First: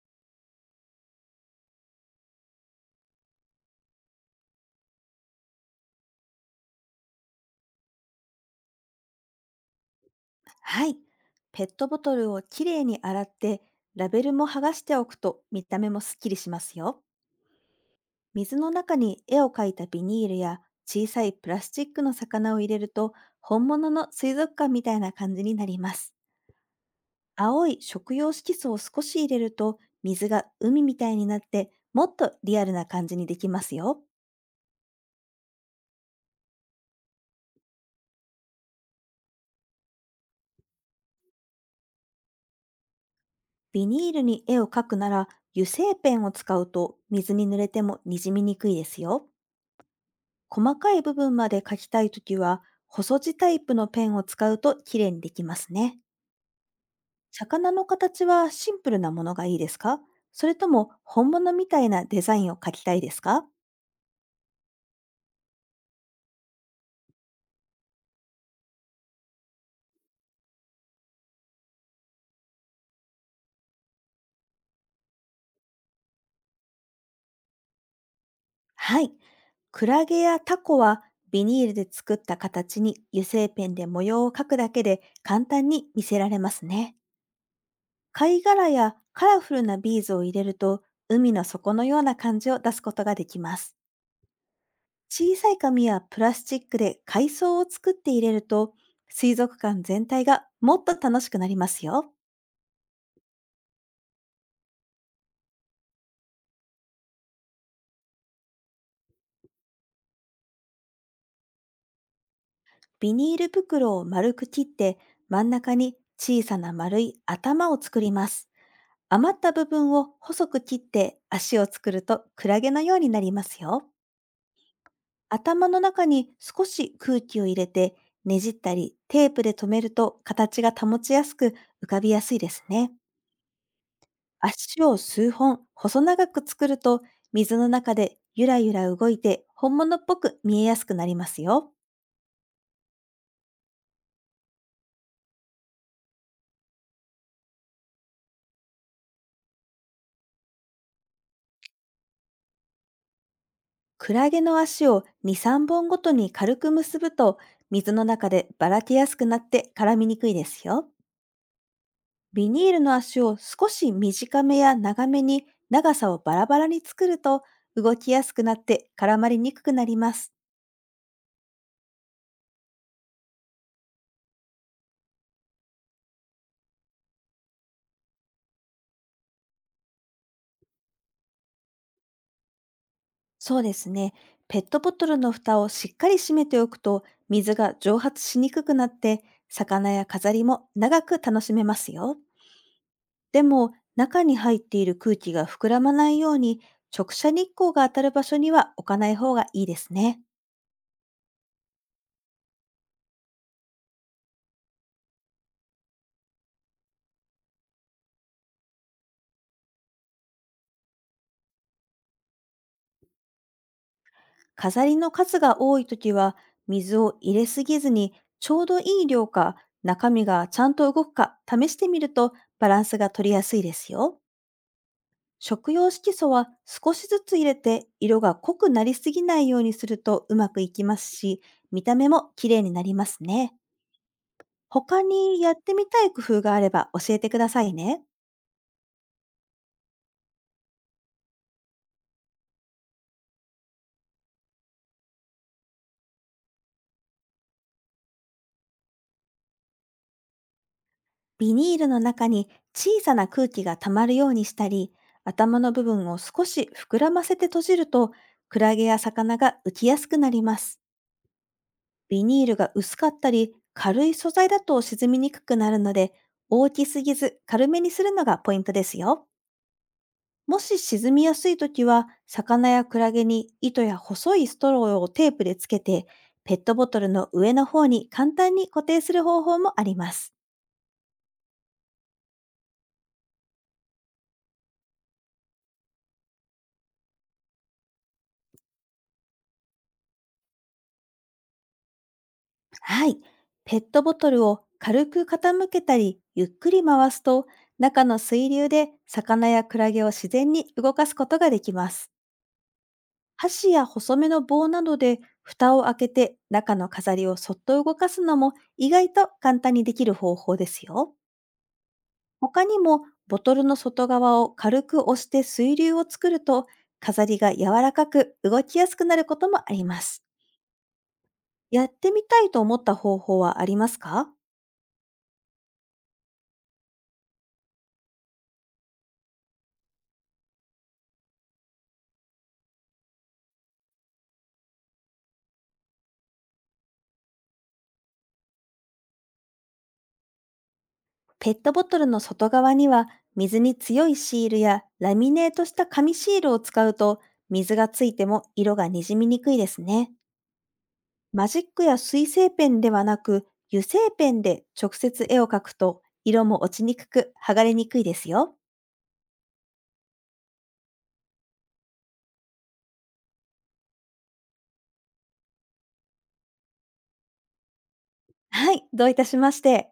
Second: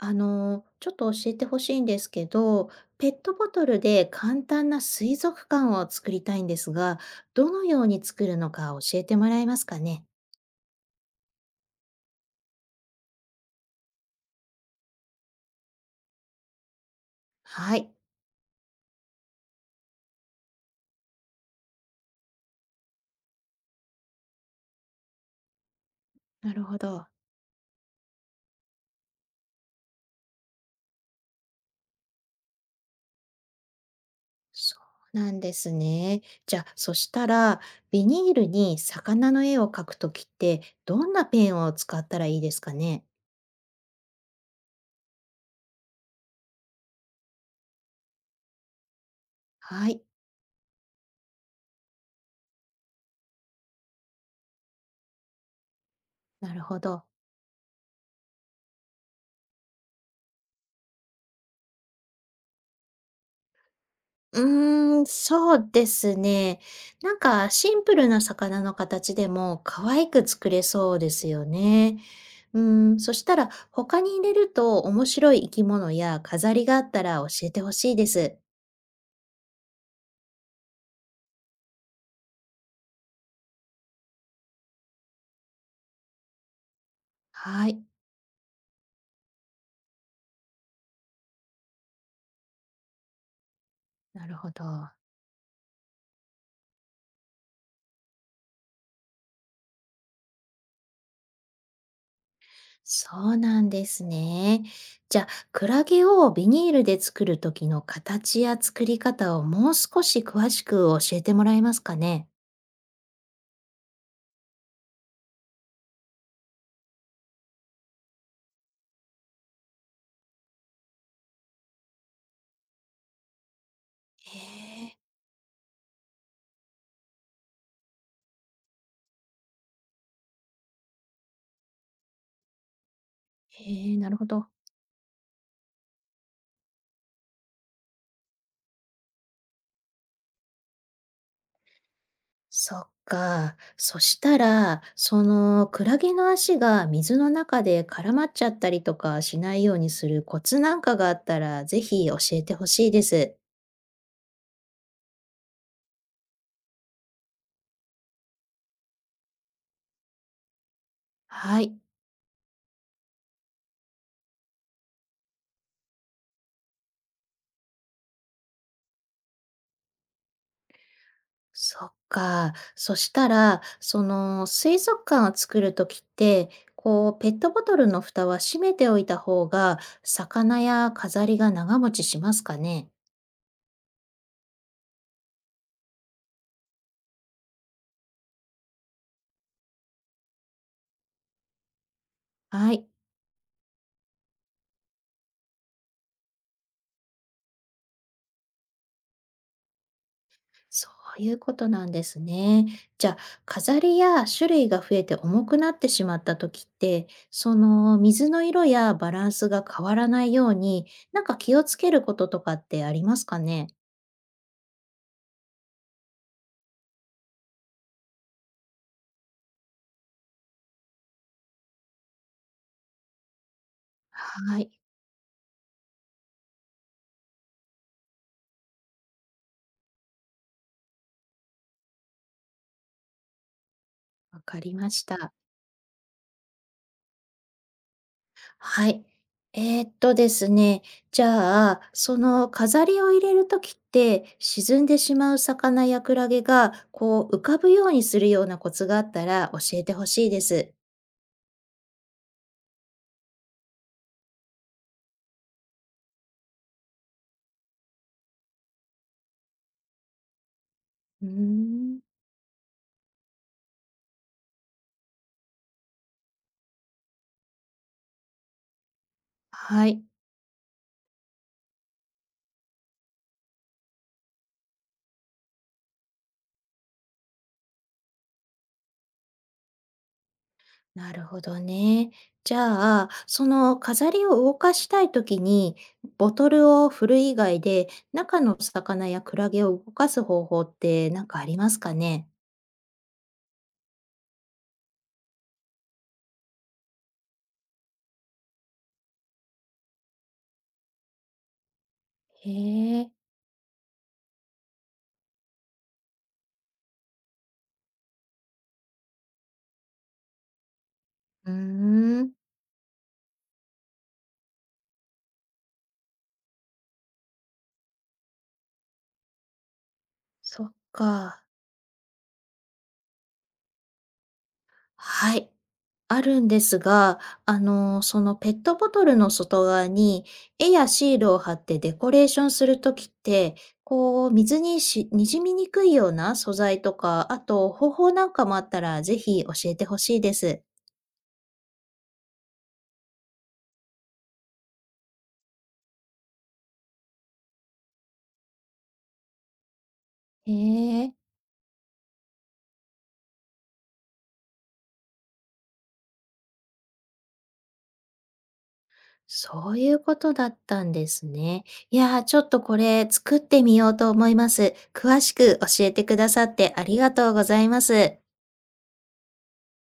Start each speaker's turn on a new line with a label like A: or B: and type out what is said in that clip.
A: ちょっと教えてほしいんですけど、ペットボトルで簡単な水族館を作りたいんですが、どのように作るのか教えてもらえますかね。
B: はい。ペットボトルをきれいに洗って、ラベルも剥がしておくと見た目もすっきりしますよ。
A: はい。
B: 水の中に絵を描いたビニールや小さいプラスチックの魚を入れると、本物の水族館みたいな感じになります。
A: なるほど。
B: 青い食用色素を少し入れると、水が海みたいになって、もっとリアルな感じにできますよ。
A: そうなんですね。じゃあ、そしたら、ビニールに魚の絵を描くときって、どんなペンを使ったらいいですかね。
B: ビニールに絵を描くなら、油性ペンを使うと水に濡れてもにじみにくいですよ。
A: はい。
B: 細かい部分まで描きたいときは、細字タイプのペンを使うと綺麗にできますね。
A: なるほど。
B: 魚の形はシンプルなものがいいですか、それとも本物みたいなデザインを描きたいですか？
A: うーん、そうですね。なんかシンプルな魚の形でも可愛く作れそうですよね。うーん、そしたら他に入れると面白い生き物や飾りがあったら教えてほしいです。
B: はい。クラゲやタコは、ビニールで作った形に油性ペンで模様を描くだけで簡単に見せられますね。
A: はい、
B: 貝殻やカラフルなビーズを入れると、海の底のような感じを出すことができます。
A: なるほど。
B: 小さい紙やプラスチックで海藻を作って入れると、水族館全体がもっと楽しくなりますよ。
A: そうなんですね。じゃあ、クラゲをビニールで作る時の形や作り方をもう少し詳しく教えてもらえますかね。
B: ビニール袋を丸く切って、真ん中に小さな丸い頭を作ります。余った部分を細く切って足を作るとクラゲのようになりますよ。
A: へ
B: 頭の中に少し空気を入れて、ねじったりテープで留めると形が保ちやすく、浮かびやすいですね。
A: え、へえ、なるほど。
B: 足を数本細長く作ると、水の中でゆらゆら動いて本物っぽく見えやすくなりますよ。
A: そっか。そしたら、そのクラゲの足が水の中で絡まっちゃったりとかしないようにするコツなんかがあったら、ぜひ教えてほしいです。
B: クラゲの足を2、3本ごとに軽く結ぶと、水の中でばらけやすくなって絡みにくいですよ。
A: はい。
B: ビニールの足を少し短めや長めに長さをバラバラに作ると、動きやすくなって絡まりにくくなります。
A: そっか。そしたら、その水族館を作るときって、こう、ペットボトルの蓋は閉めておいた方が、魚や飾りが長持ちしますかね。
B: そうですね。ペットボトルの蓋をしっかり閉めておくと、水が蒸発しにくくなって、魚や飾りも長く楽しめますよ。
A: はい。
B: でも、中に入っている空気が膨らまないように、直射日光が当たる場所には置かない方がいいですね。
A: そういうことなんですね。じゃあ、飾りや種類が増えて重くなってしまった時って、その水の色やバランスが変わらないように、なんか気をつけることとかってありますかね？
B: 飾りの数が多いときは、水を入れすぎずに、ちょうどいい量か、中身がちゃんと動くか試してみるとバランスが取りやすいですよ。
A: はい、
B: 食用色素は少しずつ入れて色が濃くなりすぎないようにするとうまくいきますし、見た目も綺麗になりますね。
A: わかりま
B: 他
A: した。
B: にやってみたい工夫があれば教えてくださいね。
A: はい。ですね、じゃあ、その飾りを入れる時って、沈んでしまう魚やクラゲが、こう浮かぶようにするようなコツがあったら教えてほしいです。
B: ビニールの中に小さな空気が溜まるようにしたり、頭の部分を少し膨らませて閉じると、クラゲや魚が浮きやすくなります。
A: うーん。
B: ビニールが薄かったり、軽い素材だと沈みにくくなるので、大きすぎず軽めにするのがポイントですよ。
A: はい。
B: もし沈みやすいときは、魚やクラゲに糸や細いストローをテープでつけて、ペットボトルの上の方に簡単に固定する方法もあります。
A: なるほどね。じゃあ、その飾りを動かしたいときに、ボトルを振る以外で、中の魚やクラゲを動かす方法って何かありますかね？
B: はい。ペットボトルを軽く傾けたり、ゆっくり回すと、中の水流で魚やクラゲを自然に動かすことができます。
A: へえ。
B: 箸や細めの棒などで蓋を開けて中の飾りをそっと動かすのも、意外と簡単にできる方法ですよ。
A: うーん、
B: 他にも、ボトルの外側を軽く押して水流を作ると、飾りが柔らかく動きやすくなることもあります。
A: そっか。
B: やってみたいと思った方法はありますか？
A: はい。あるんですが、そのペットボトルの外側に絵やシールを貼ってデコレーションするときって、こう、水にし、にじみにくいような素材とか、あと方法なんかもあったらぜひ教えてほしいです。
B: ペットボトルの外側には、水に強いシールやラミネートした紙シールを使うと、水がついても色がにじみにくいですね。
A: へえ、
B: マジックや水性ペンではなく、油性ペンで直接絵を描くと色も落ちにくく剥がれにくいですよ。
A: そういうことだったんですね。いやー、ちょっとこれ作ってみようと思います。詳しく教えてくださってありがとうございます。
B: はい、どういたしまして。